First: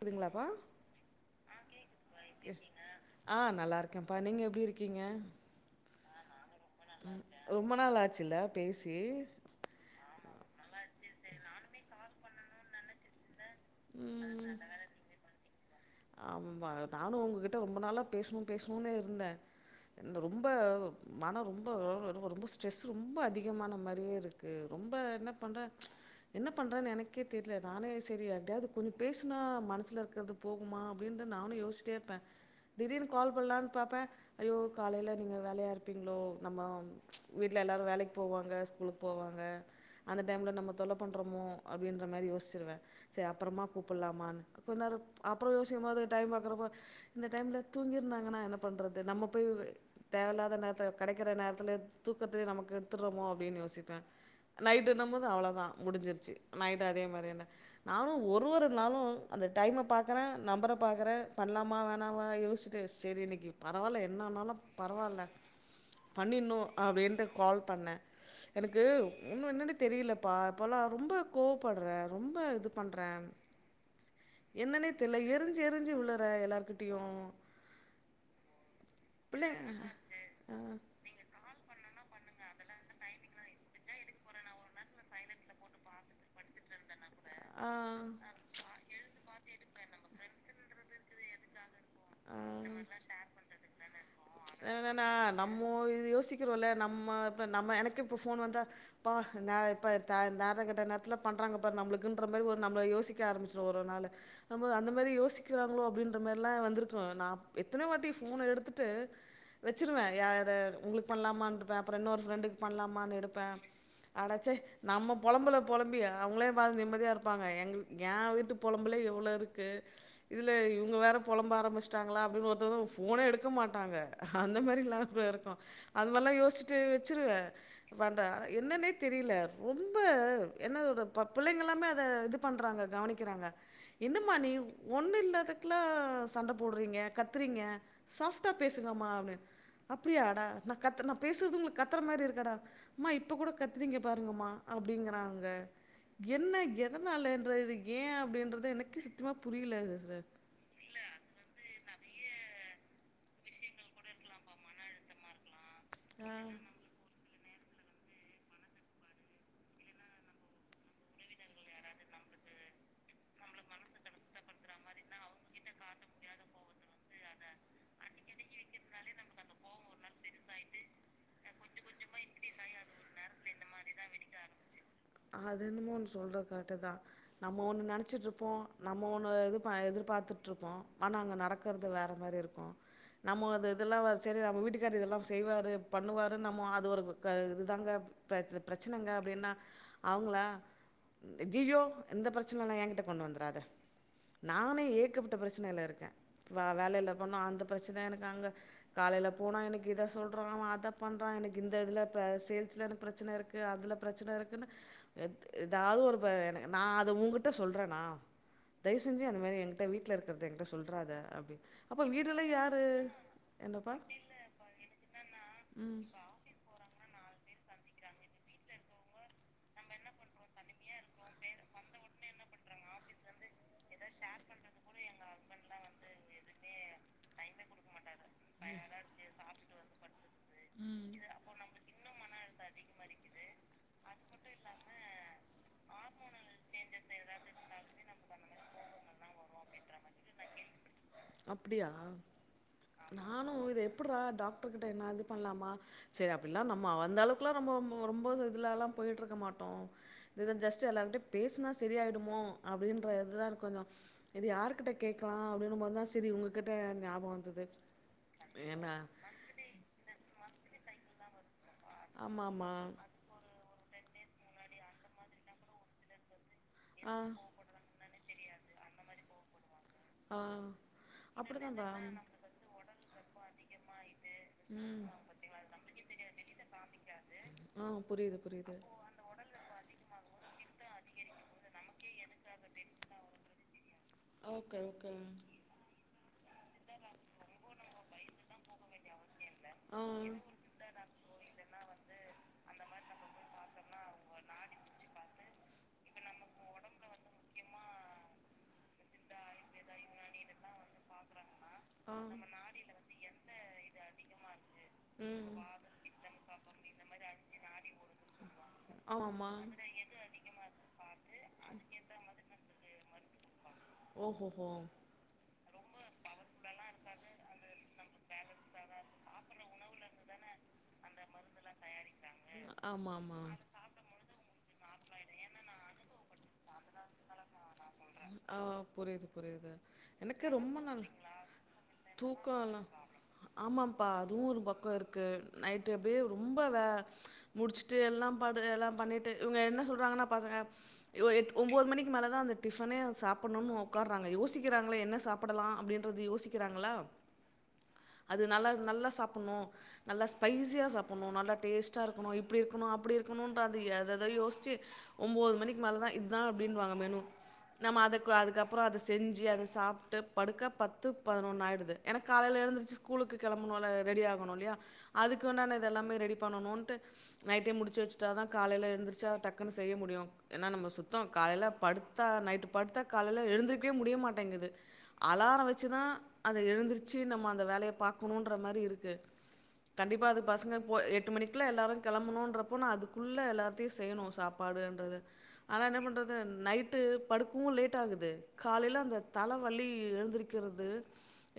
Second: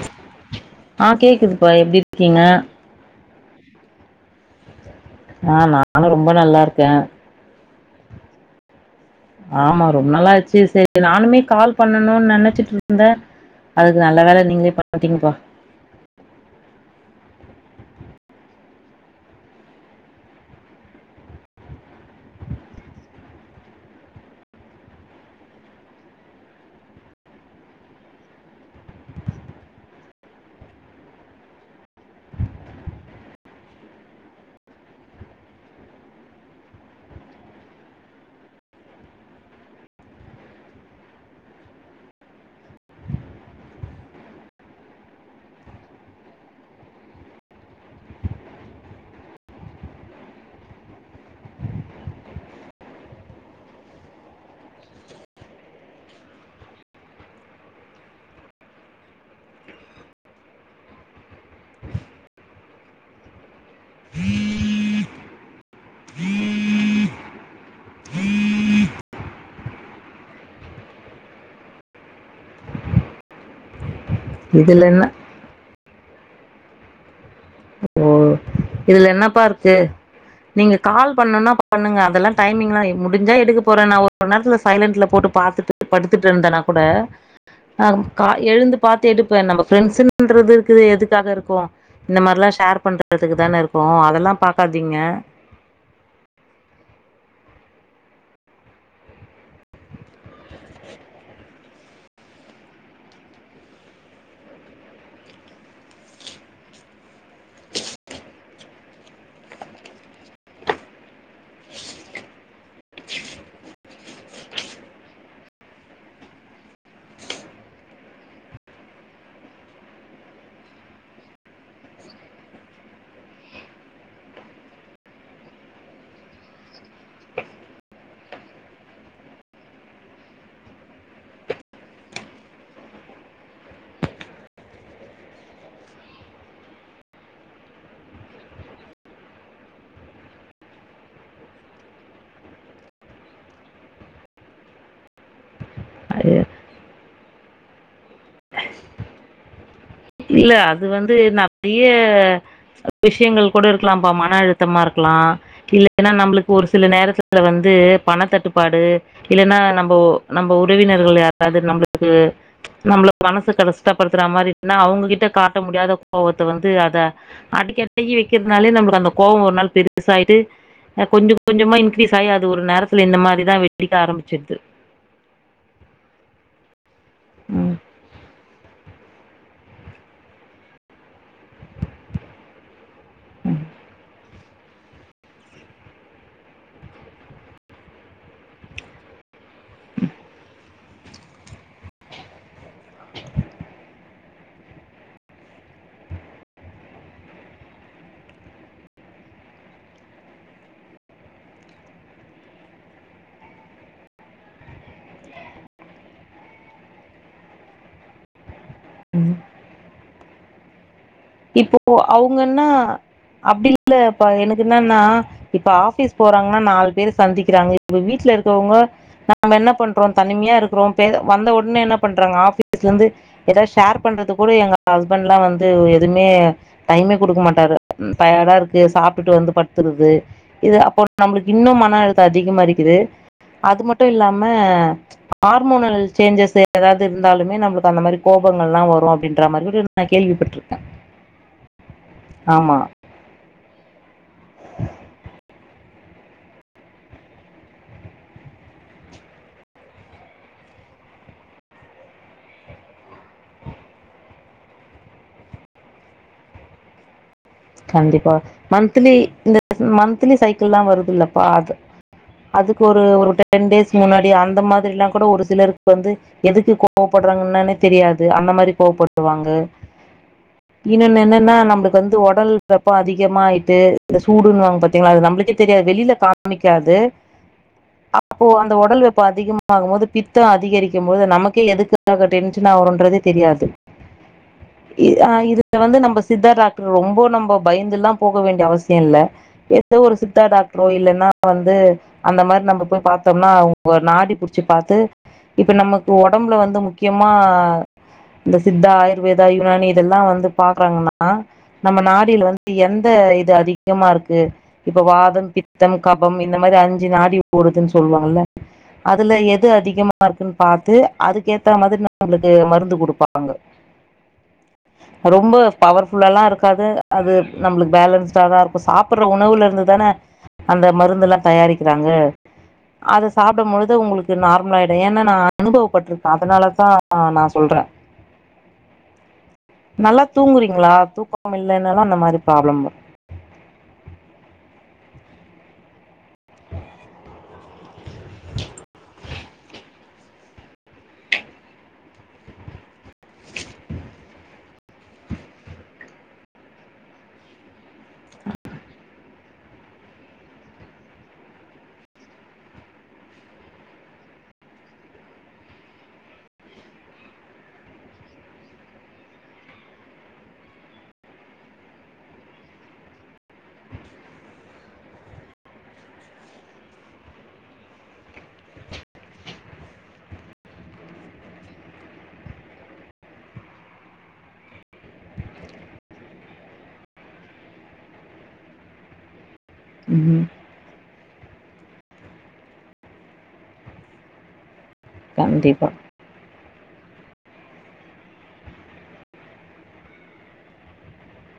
கேட்குதப்பா ஆ கேக்குதுப்பா எப்டி இருக்கீங்க? ஆ நல்லாய இருக்கேன்ப்பா நீங்கள் எப்படி இருக்கீங்க ஆ நானு ரொம்ப நல்லா இருக்கே. ரொம்ப நாள ஒ பேசி ஆமா ரொம்ப நல்லா ஆடுச்சு சரி கால் பண்ணணும்னு நினைச்சிட்டு அதுக்கு நல்ல வேலை நீங்களே பண்ணிட்டே பாப்ப ஆமா நானு உங்ககிட்ட ரொம்ப நாளா பேசணும் பேசணும்னே இருந்தே ரொம்ப மனம் ரொம்ப ரொ ரொம்ப ஸ்ட்ரெஸ் ரொம்ப அதிகமான மாரியே இருக்குது ரொம்ப என்ன பண்ற என்ன பண்ணுறான்ன்னு எனக்கே தெரியல நானே சரி அப்படியாது கொஞ்சம் பேசுினா மனசில் இருக்கிறது போகுமா அப்டின்னு நானும ஏயோசச்சிட்டே இருப்பேஙங் திடீனு கால் பண்ணலான்னு பாப்பேன் ஐயோ காலையில நீங்க வேலையா இருப்பீங்களோ நம்ம வீட்டுல எல்லாரு வேலைக்கு போவாங்க ஸ்கூலுக்கு போவாங்க அந்த டைமில் நம்ம தொல்ல பண்ணுறோமோ அப்படின்ற மாதிரி யோசிச்சுருவே சேரி அப்புறமா கூப்பிடலாமான்னு கொஞ்சோ நம் அப்புறம் யோசிக்க போது ஒரு டைம் பாறப்ப இந்த டைம்ல தூங்கிருந்தாங்கன்னா என்ன பண்றது நம்ம தேவ இல்லாத நேர்த்துல கடைக்கிற நேரத்துலே தூக்கத்திலே நமக்கு எடுத்துற்றோமோ அப்டின் யோசிப்பே நைட்டு நம்மதா அவ்ளதா முடிஞ்சிருச்சி நைட்டு அதே மாரி என்ன நானு ஒரு ஒரு நாளு அந்த டைம பா க்கறே நம்பர பாக்கறே பண்லாமா வேணாவா யோசிட்டு சேரி இன்னைக்கி பரவால்ல என்ன ஆனாலு பரவால்ல பண்ணின்னு அப்டின்ட்டு கால் பண்ணே எனக்கு ஒன்னும் என்னன்நனு தெரியலப்பா இப்பலாம் ரொம்ப கோவப்படுறே ரொம்ப இது பண்றே இதுல என்னன்னே என்ன தெல எரிஞ்சு எரிஞ்சு விழாரே எல்லார்கிட்டேயு இதல என்னபா இருக்கு நீங்கள் கால் பண்ணணும்னா பண்ணுங்க அதெல்லா டைமிங்லாம் முடிஞ்சா எடுக்க போறே நான் ஒரு நேரத்து சைலண்ட்ில் போட்டு பார்த்துட்டு படுத்துட்டு இருந்தேனா கூட ஆ எழுந்து ஆ பார்த்து தேடுப்பன் நம்ம பிரண்ட்ஸ்ன்றது இருக்கு எதுக்காக இருக்கு இந்த மாதிரிிலாம் ஷேர் பண்றது வேல இருக்கு அதெல்லாம் பாக்காதீங்க என்னன்னா நம்ம இத யோசிக்கிறோ இ நம்ம நம்ம எனக்கே இப்ப போன் வந்தா பா இப்பக்கட்ட நேத்துல பண்றாங்க பா நம்மளுக்குன்ற மாரி ஒரு நம்ம யோசிக்க ஆரம்பிச்சிடும் ஒரு நாள் நம்ம அந்த மாதிரி யோசிக்கிறாங்களோ அப்படின்ற மார்ரா வந்திருக்கு நா எத்தன வாட்டி போன எடுத்துட்டு வெச்சுருவேன் யார உங்களுக் பண்லாமான்ருப்பே அப்புற இன்னொரு ஃப்ரெண்டுக் பண்லாமான் எடுப்பே அடச்சை நம்ம பொழம்புல பொழம்பி அவங்களே பா நிம்மதியா இருப்பாங்க எங்களுக் எ வீட்டு பொல நம்பளே எவ்வளோ இருக்கு இதுல இவங்க வேற பொழம்ப ஆரம்ச்ட்டாங்களா அப்டின் ஒருத்தங்க ஃபோன்னே எடுக்க மாட்டாங்க அந்த மாரில்லா கூட இருக்கு அதுமார்ல்லா யோஸ்ட்டு வச்சிருவே பண்ற என்னன்னே தெரியில்ல ரொம்ப என்ன சொல்ற ப புள்ளைங்கல்லாமே அத இது பண்றாங்க கவனிக்கிறாங்க என்ன மா நீ ஒண்ணு இல்லாதக்கல்லா சண்ட போடுறீங்க கத்துறீங்க சாஃப்டா பேசுங்கமா அப்டின் அப்படியாடா நா கத்தற்னா நா பேசுறது உங்களுக் கத்தற மாரி இருக்காடா மா இப்ப கூட கத்துறீங்க பாருங்கமா அப்படிங்கறாங்க என்ன எதனாலன்ற இது ஏ அப்படின்றது எனக்கு சித்தமா புரியல அது இல்ல அது வந்து நா அப்டியே விஷயங்கள் கூட இருக்கலாம்ப்பா மன அழுத்தமா இருக்கலா இல்லைன்னா ஆ நம்பளுக் ஒரு சில நேரத் துல வந்து பணத்தட்டுப்பாடு இல்ன்னா நம்போ நம்ம உறவினர்கள் யாராது நம்பளுக்கு நம்பள மனச கடஷ்டப்படுத்தற மாரி அவ்ங்ககிட்ட காட்ட முடியாத கோவத்த வந்து அத அடிக்கி அடகி வைக்கிறதுனாலே நம்மளுக்கு அந்த கோவோ ஒரு நாள் பெரு சாய்ட்டு அ கொஞ்சோ கொஞ்சமா இன்க்ரீஸ் ஆகி அது ஒரு நேரத்துல இந்த மாரிதா வெடிக்க ஆரம்பிச்சிர்து அது என்னமோ ஒன் சொல்ற கர்ட்டு தா நம்மோ ம். ஒண்ணு நெனச்சிட்ருப்போ நம்ம ஒண்ணு இது ப எதிர்பாத்துட்டுருப்போ ஆனா அங்க நடக்கற்து வேற மாரி இருக்கு நம்மோ அது இதெல்லா வ சரி நம்ம வீட்டுக்கார் இதெல்லா செய்வாரு பண்ணுவாருன் நம்மோ அது ஒரு க இது தாங்க பிர இது பிரச்சனங்க அப்படின்னா அவங்களா ஜியோ இந்த பிரச்சனல்ல ஏங்கிட்ட கொண்டு வந்தராத நானே ஏக்கப்பட்ட பிரச்சனையில இருக்கே வா வேலையில போனா அந்த பிரச்சன எனக்கு அங்க காலையில போனா எனக்கு இத சொல்றா அவ அத பண்றா எனக்கு இந்த இதில் ப சேல்சில்ல எனக் பிரச்சன இருக் அதுல பிரச்சன இருக்குன்னு எது எதாவது ஒரு ப எனக் நா அத உகிட்ட சொல்றே னா தயவு செஞ்சு ம். அந்த மாரி எங்கிட்ட வீட்டுல இருக்கத என்ட்ட சொல்றாத அப்டி அப்ப வீடுல்லா யாரு அப்படி இல்ல என்னப்பா இப்ப எனக் என்னான்னா இப்ப ஆஃபீஸ் போறாங் னா நாலு பேர் சந்திக்கிறாங்க இப்ப வீட்டுல இருக்கிறவங்க நம்ம என்ன பண்றோ தனிமையா இருக்கிறோ பே வந்த ஒன்னே என்ன பண்றாங்க ஆபீஸ்ல இந்து எதா ஷேர் பண்றது கூட எங்க ஹஸ்பண்ட் எலா வந்து எ தும்மே டைம்மே குடுக்க மாட்டாரு டயாடா இருக்கு சாப்ட்டுட்டு வந்து பட்த்துற்து இது அப்போ நம்மளுக்கு இன்னு மன அழுத்த அதிகமா இருக்குது அது மட்டு இல்லாம ஹார்மோனல் சேஞ்சஸ் ஏதாவது இருந்தாலுமே நம்மளுக்கு அந்த மாதிரி கோபங்கள்லா வரு அப்டின்ற மாதிரி நா கேள்விப்பட்டிருக் அப்டியா ஆமா நானு இத எப்ட்ரா டாக்டர் கிட்ட என்ன இது பண்ணலாமா சரி அப்டிலா நம்ம அந்த அளவுக்குலா ரொம்பொ ரொம்ப இதுல எல்லா போயிட்டு இருக்க மாட்டோ துதா ஜஸ்ட் எல்லார்டடையு பேசுனா சரிய ஆயிடுமோ அப்டின்ற இதுதா கொஞ்சம் இது யார்கிட்ட கேக்கலா அப்படின்னும் போது தா செரி உங்ககிட்ட ஞாபோ வந்தது கண்டிப்பா ஏன்னா மந்த்லி இந்த மந்த்லி சைக்கில்லா வருதுல்லப்பா அது ஆமா ஆமா அதுக்கு ஒரு ஒரு டென் டேஸ் முன்னாடி அந்த மாதிரிலா கூட ஒரு சிலருக் வந்து எதுக்கு ஆ கோவப்பற்றாங்கன்னே தெரியாது அந்த மாரி கோவப்படுவாங்க ஆ இன்னொன்னு என்னன்னா அப்டிதாம்பா நம்மளுக்கு வந்து ஒ வெப்ப அதிகமா ஆயிட்டு இந்த சூடுன்னுவாங் ம் பாத்தீங்ளா அது நம்மளுக்கே தெரியாது வெளியில காமிக்காது ஆ புரியுது அப்போ அந்த புரியுது உடல் வெப்போ அதிகமாகு போது பித்தோ அதிகரிக்கு போது நமக்கே எதுக் அங்க டென்ஷன் ஆகுறோன்றது தெ தெரியாது ஓகே ஓகே இது அ இதுல வந்து நம்ம சித்தா டாக்டர் ரொம்போ நம்ம பயந்தெல்லா போக வேண்டிய அவசியோ இல்ல எந்த ஒரு ஆ சித்தா டாக்டரோ இல்லைன்னா வந்து அந்த மாதிரி நம்ம போய் பாத்தோம்னா உங்க நாடி பிடிச்சு பாத்து இப்ப நமக்கு ஒடம்புல வந்து முக்கியமா இந்த சித்தா ஆயுர்வேதா யுனானி இதெல்லா வந்து பாக்குறாங்கன்னா நம்ம நாட் வந்து எந்த இது அதிகமா இருக்கு இப்ப வாதம் பித்தம் கபம் இந்த மாதிரி அஞ்சு நாடி கூடுதுன்னு சொல்லுவாங்க அதுல சொல்லுவாங்க எது அதிகமா இருக்குன்னு பார்த்து அதுக்கு ஏத்த மாதிரி நம் அவங்களுக்கு மருந்து குடுப்பாங்க ஓ ஹோ ஹோம் ரொம்ப பவர்ஃபுல்லல்லா இருக்காது அது நம்மளுக்கு பேலன்ஸ்டா தா இருக்கு சாப்பிடுற உணவுல இருந்து தானே அந்த மருந்துலா தயாரிக்கிறாங்க ஆமாம்மா து உங்களுக்கு நார்மல் ஆயிடு ஏன்ன நா அனுபவப்பட்டிருக்கே அதனாலதா நா சொல்றே அ ஆ புரியுது புரியுது நல்லா எனக்கு ரொம்ப தூங்குறீங்களா நாள் தூக்கம் இல்லைனாலு அந்த மாரி தூக்கொ ப்ராப்ளம் எல்லா வரு ஆமாப்பா அதுவு ஒரு பக்கம் இருக்கு நைட்டு அப்டியே ரொம்ப வெ முடிச்சுட்டு எல்லா படு எல்லா பண்ணிட்டு இவங்க என்ன சொல்றாங்கன்னா பசங்க இ வொ எட் ஒன்பது மணிக்கு மேல தா அந்த டிஃபனே சாப்பிடும்னு உக்காறாங்க யோசிக்கிறாங்களே என்ன சா சாப்படலா அப்டின்றது யோசிக்கிறாங்களா அதனால நல்லா சாப்பிடணு நல்லா ஸ்பைசியா சாப்பிடணு நல்லா டேஸ்டா இருக்கணு இப்படி இருக்கணு அப்படி இருக்கணுட்டு அது எதா எதா யோசிச்சு ஒன்பது மணிக்கு மேலதா இதுதா அப்டினுவாங்க மெனு நம்ம அதுக்கு அதுக்கப்புறோ அத செஞ்சு அத சாப்ட்டு படுக்க பத்து பதினொன்னு ஆயிடுது எனக்கு காலையில எழுந்துருச்சு ஸ்கூலுக்கு கெளம்பணும்ல ரெடி ஆகணு இல்லையா அதுக்கு உண்டானத எல்லாமே ரெடி பண்ணனுட் நைட்டே முடிச்சு வச்சுட்டா தா காலையில எந்துருச்சு ச்ச டக்குன்னு செய்ய முடியு ஏன்னா நம்ம சுத்தோ காலையில படுத்தா நைட்டு படுத்தா காலையில எழுந்திருக்கவே முடியமாட்டேங்குது அலாரம் வச்சு தா அத எழுந்திருச்சு நம்ம அந்த வேலைய பார்க்கணுன்ற மாதிரி இருக்கு கண்டிப்பா அது ம் பசங்க போ எட்டு மணிக்குல எல்லாரு கிளம்பணுன்றப்போ நா அதுக்குள்ள எல்லா தியு செய்யணு சாப்பாடு என்றது ஆனா கண்டிப்பா என்ன பண்றது நைட்டு படுக்கவு லேட் ஆகுது காலையில அந்த தலவலி எந்திரிக்கிறது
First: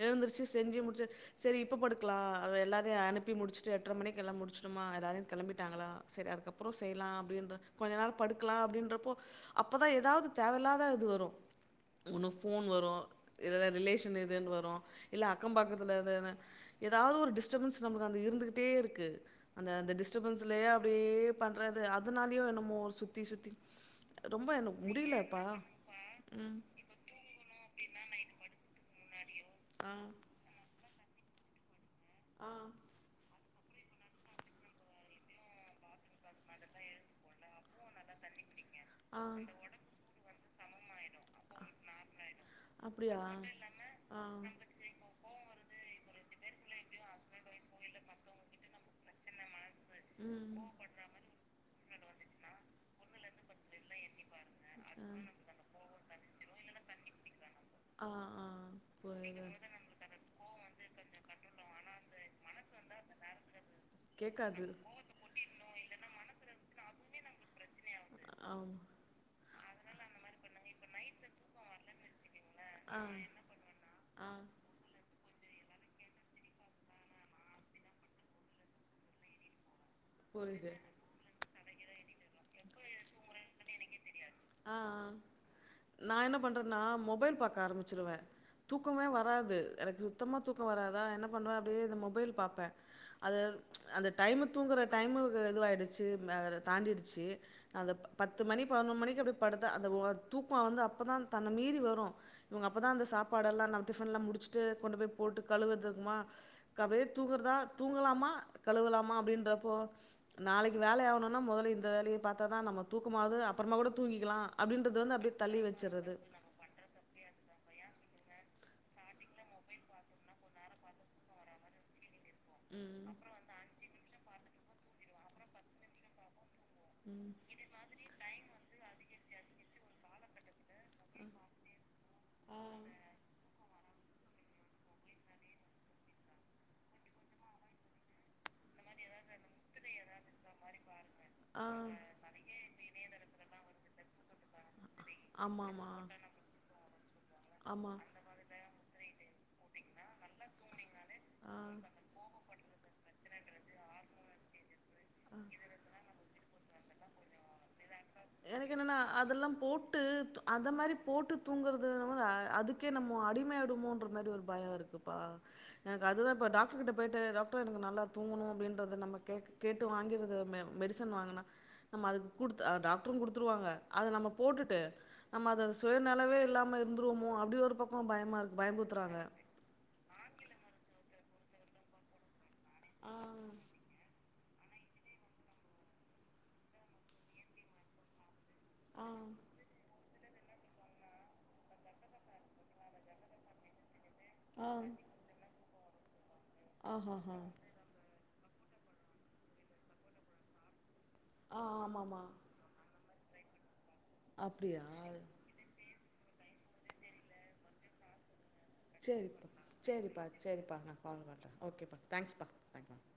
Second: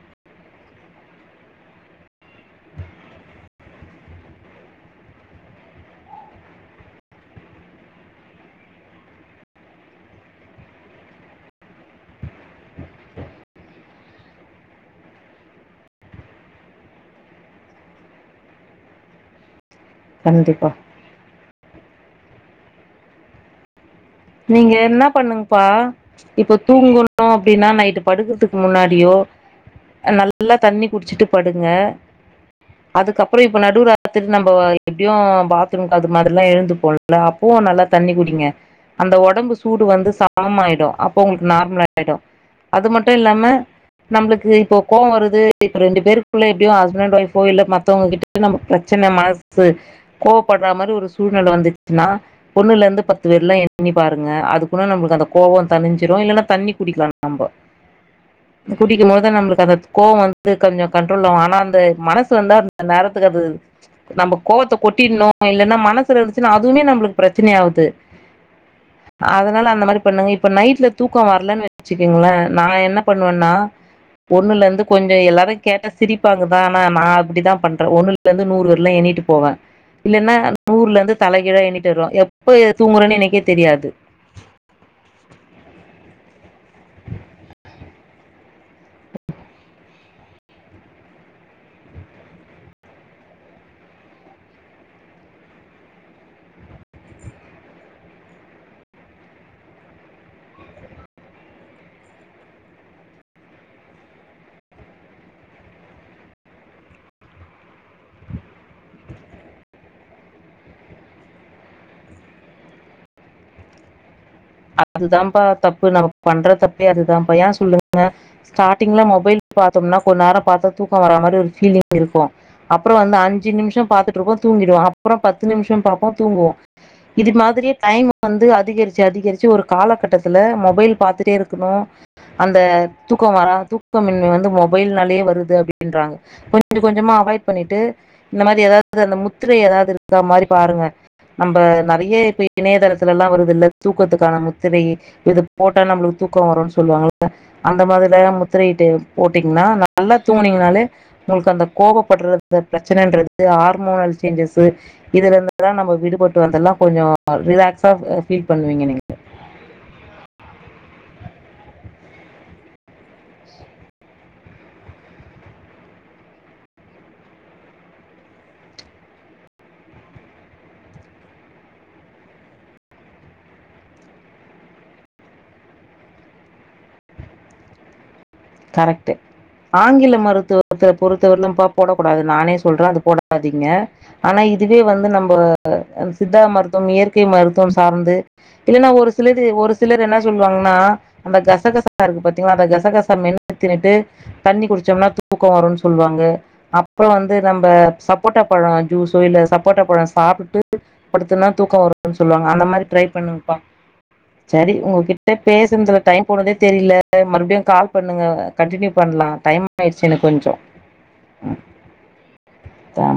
எழுந்திருச்சி செஞ்சு முடிச்சு சரி இப்ப படுக்கலா எல்லாரையு அனுப்பி முடிச்சுட்டு எட்டரை மணிக்கு எல்லா முடிச்சுட்டமா எல்லாரு கிளம்பிட்டாங்களா சரி அதுக்கப்புறோ செய்யலா அப்படின்ற கொஞ்ச நேரோ படுக்கலா அப்படின்றப்போ அப்பதா ஏதாவது தேவையில்லாத இது வரு ஒன்னு ஃபோன் வரு இல்ல ரிலேஷன் எதேன்னு வரு இல்ல அக்கம் பக்கத்துல எதுனா ஏதாவ்து ஒரு டிஸ்டர்பன்ஸ் நமக்கு அந்த இருந்துகிட்டே இருக்கு அந்த அந்த டிஸ்ட டிஸ்டபன்ஸ்லயே கண்டிப்பா அப்டியே பண்றது அதனாலயோ என்னமோ ஒரு சுத்தி சுத்தி ரொம்ப நீங்க எனக்கு என்னா முடியலப்பா பண்ணுங்ப்பா ம் இப்ப தூங்கணு அப்டினா நைட்டு படுக்கறதுக் முன்னாடியோ ஆ நல்லா தண்ணி குடிச்சிட்டு படுங்க ஆ அதுக்கப்றோ இப்ப நடுல [unintelligible] நம்ப எப்டியு பா த்ரூம் அது மாரிலா எழுந்து போவல அப்வு நல்லா தண்ணி குடிங்க அந்த ஆ உடம்பு சூடு வந்து காம் ஆயிடு அப்போ உங்ளுக்கு நார்மலாயிடு அது மட்டு அப்படியா இல்லாம ஆ நம்ளுக்கு இப்போ கோவ் வருது இப்ப ரெண்டு பேருக்குள்ள எப்டியோ ஹஸ்பண்ட் ஒய்ஃபோ இல்ல மத்தவங்கிட்ட ப்ரச்சன மனசு ம் கோவப்படுற மாரி ஒரு சூழ் நில வந்துச்ன்னா ஒண்ணுல இருந்து பத்து வர்லு எண்ணி பாருங்க அதுக்குள்ள நம்ளுக் அந்த கோவோ தனிஞ்சிரு இல்லைன்னா தண்ணி குடிக்கலா நாம்போ ஆஹ ஆஹ புரிது கோவோ வந்து கொஞ்ச கண்ட்ரோல் ஆனா அந்த மனசு வந்தா அந்த நேரத்துக்கு அது நம்ப கேக்காது கோவத்த கொட்டிர்ணு இல்லைன்னா மனசுல இருந்ச்னா அதுவுமே நம்ளுக்கு ப்ரச்சனை ஆக்து ஆம் அதனால அந்த மாரி பண்ணுங்க இப்ப நைட்ல தூக்கோ வர்லன் வெச்சுங்கங்ளே நா என்ன பண்வேன்னா ஆ ஒண்ணுலருந்து கொஞ்ச எல்லாரு கேட்டா சிரிப்பாங்கதா ஆனா நா அப்டிதா பண்றே ஒண்ணுல இருந்து நூறு வர்ல எண்ணிட்டு போவே இல்லைன்னா புரியுது நூர்ல இருந்து தலைகீழா எண்ணிட்டு வருவே எப்ப தூங்கறேன்னு எனக்கே தெரியாது ஆ நா என்ன பண்றேனா மொபைல் பாக்க ஆரம்பிச்சிருவே தூக்கமே வராது எனக் சுத்தமா தூக்கம் வராதா என்ன பண்றே அப்டியே இந்த மொபைல் பாப்பே அது அந்த டைம்மு தூங்குற டைம்மு இதுவாயிடுச்சு தாண்டிடுச்சு அந்த பத்து மணி பதினொரு மணிக் அப்டி படுத்தா அந்த தூக்கோ வந்து அப்பதா தன்ன மீறி வரு இவங்க அப்பதா அந்த சாப்பாடெல்லா நம் டிஃபன்ல்லா முடிச்சுட்டு கொண்டு போயி போட்டு கழுவதுக்குமா எனக் அப்டியே தூங்கற்தா தூங்கலாமா கழுவலாமா அப்டின்ற இப்போ நாளைக் வேல ஆகணுனா முதல்ல இந்த வேலையை பாத்தா தா நம்ம தூக்கமாது அப்புறமா கூட தூங்கிக்லா அப்டிதாப்பா தப்பு நம்ம பண்றது அதுதாபா யான் சொல்லுங் ஸ்டார்டிங்ல மொபைல் பாத்தம்னா கொ நேரோ பாத்தா தூக்கம் வர மாரி ஒரு பீலிங் இருக்கு அப்றோ ம் வந்து அஞ்சு நிமிஷோ பாத்துட்டு இருக்போது தூங்கிடுவ அப்றோ பத்து நிமிஷோ பாப்போ தூங்குவோ இது ம் மாரி டைம் வந்து அதிகரிச் அதிகரிச் ஒரு காலகட்டத்துல மொபைல் பாத்துட்டே இருக்ணு அந்த ஆ தூக்கம் வரா தூக்கமின்மை வந்து மொபைல் நாலயே வருது அப்டின்றாங் கொஞ்ச கொஞ்சமா அவாய்ட் பண்ணிட்டு இந்த மாரி ஏதாவ்து அந்த முத்திரை ஏதாவ்து இருக்கா மாரி பாருங்க நம்ப ஆ நெறைய இப்ப இணையதளத்துலல்லா வருதுல்ல தூ க்கத்துக்கான முத்திரை இது போட்டா ஆமாம்மா நம்ளுக் தூக்கோ வருனு சொல்லுவாங்கள அந்த ஆமா மாதிரிலா முத்திரையிட்டு போட்டீங்னா நல்லா தூங்ணிங்கனாலே உங்ளுக் அந்த கோபப்படுற அந்த ப்ரச்சனன்றது ஹார்மோனல் சேஞ்சஸூ இதுல இருந்துதா நம்ப விடுபட்டு வந்தல்லா கொஞ்சோ ரிலாக்ஸ் எனக்கென்னனா அதெல்லா போட்டு அந்த மாரி போட்டு தூங்குறது அதுக்கே நம்ம அடிமையாடுமோன்ற மாரி ஒரு பயோ இருக்குப்பா எனக் அதுதா இப்ப டாக்டர் கிட்ட போயிட்டு டாக்டர் எனக்கு நல்லா தூங்குணு அப்டின்றத நம்ம கே கேட்டு வாங்கிறத மெ மெடிசன் வாங்கனா நம்ம அது குடுத் அ டாக்ட்ரு குடுத்துருவாங்க அத நம்ம போட்டுட்டு நம்ம அத சுயநலவே இல்லாம இர்ந்ருவமோ அப்டி ஒரு பக்கோ பயமாருக் கரெக்ட்டு ஆங்கில மருத்துவத்த பொறுத்த வந்தும்பா போடக்கூடாது நானே சொல்ற அது ஆ போடாதீங்க ஆனா இதுவே வந்து நம்ப அ சித்தா மருத்துவம் இயற்கை மருத்துவம் சார்ந்து இல்லேன்னா ஆ ஒரு சிலது ஒரு திலர் என்னா சொல்லுவாங்னா அந்த கசகசா இருக்கு பாத்தீங்ளா அந்த கசகசா மென் தின்னுட்டு தண்ணி ஆ குடிச்சோம்னா தூக்கோ வருன் சொல்வாங்க அப்றோ வந்து ஆஹா நம்ம சப் போட்டா பழ ஜூஸோ இல்ல சப்போட்டா பழ சாப்புட்டு பாடுத்தன்னா ஆ தூக்க வருன் ஆமாம்மா சொல்வாங்க அந்த மாரி ட்ரை பண்ணுங்ப்பா சரி அப்படியா உங்குகிட் டே பேசுன்துல டைம் போனதே தெரிய்ல மறுப்டியு கால் பண்ணுங்க கன்ட்டின்யூ பண்லா சரிப்பா டைம் ஆயிர்ச்சு எனக் சரிப்பா கொஞ்சோ சரிப்பா நான் கால் அ பண்ணுறேன் ஓகேப்பா தேங்க்ஸ்ப்பா தேங்க்யூ தா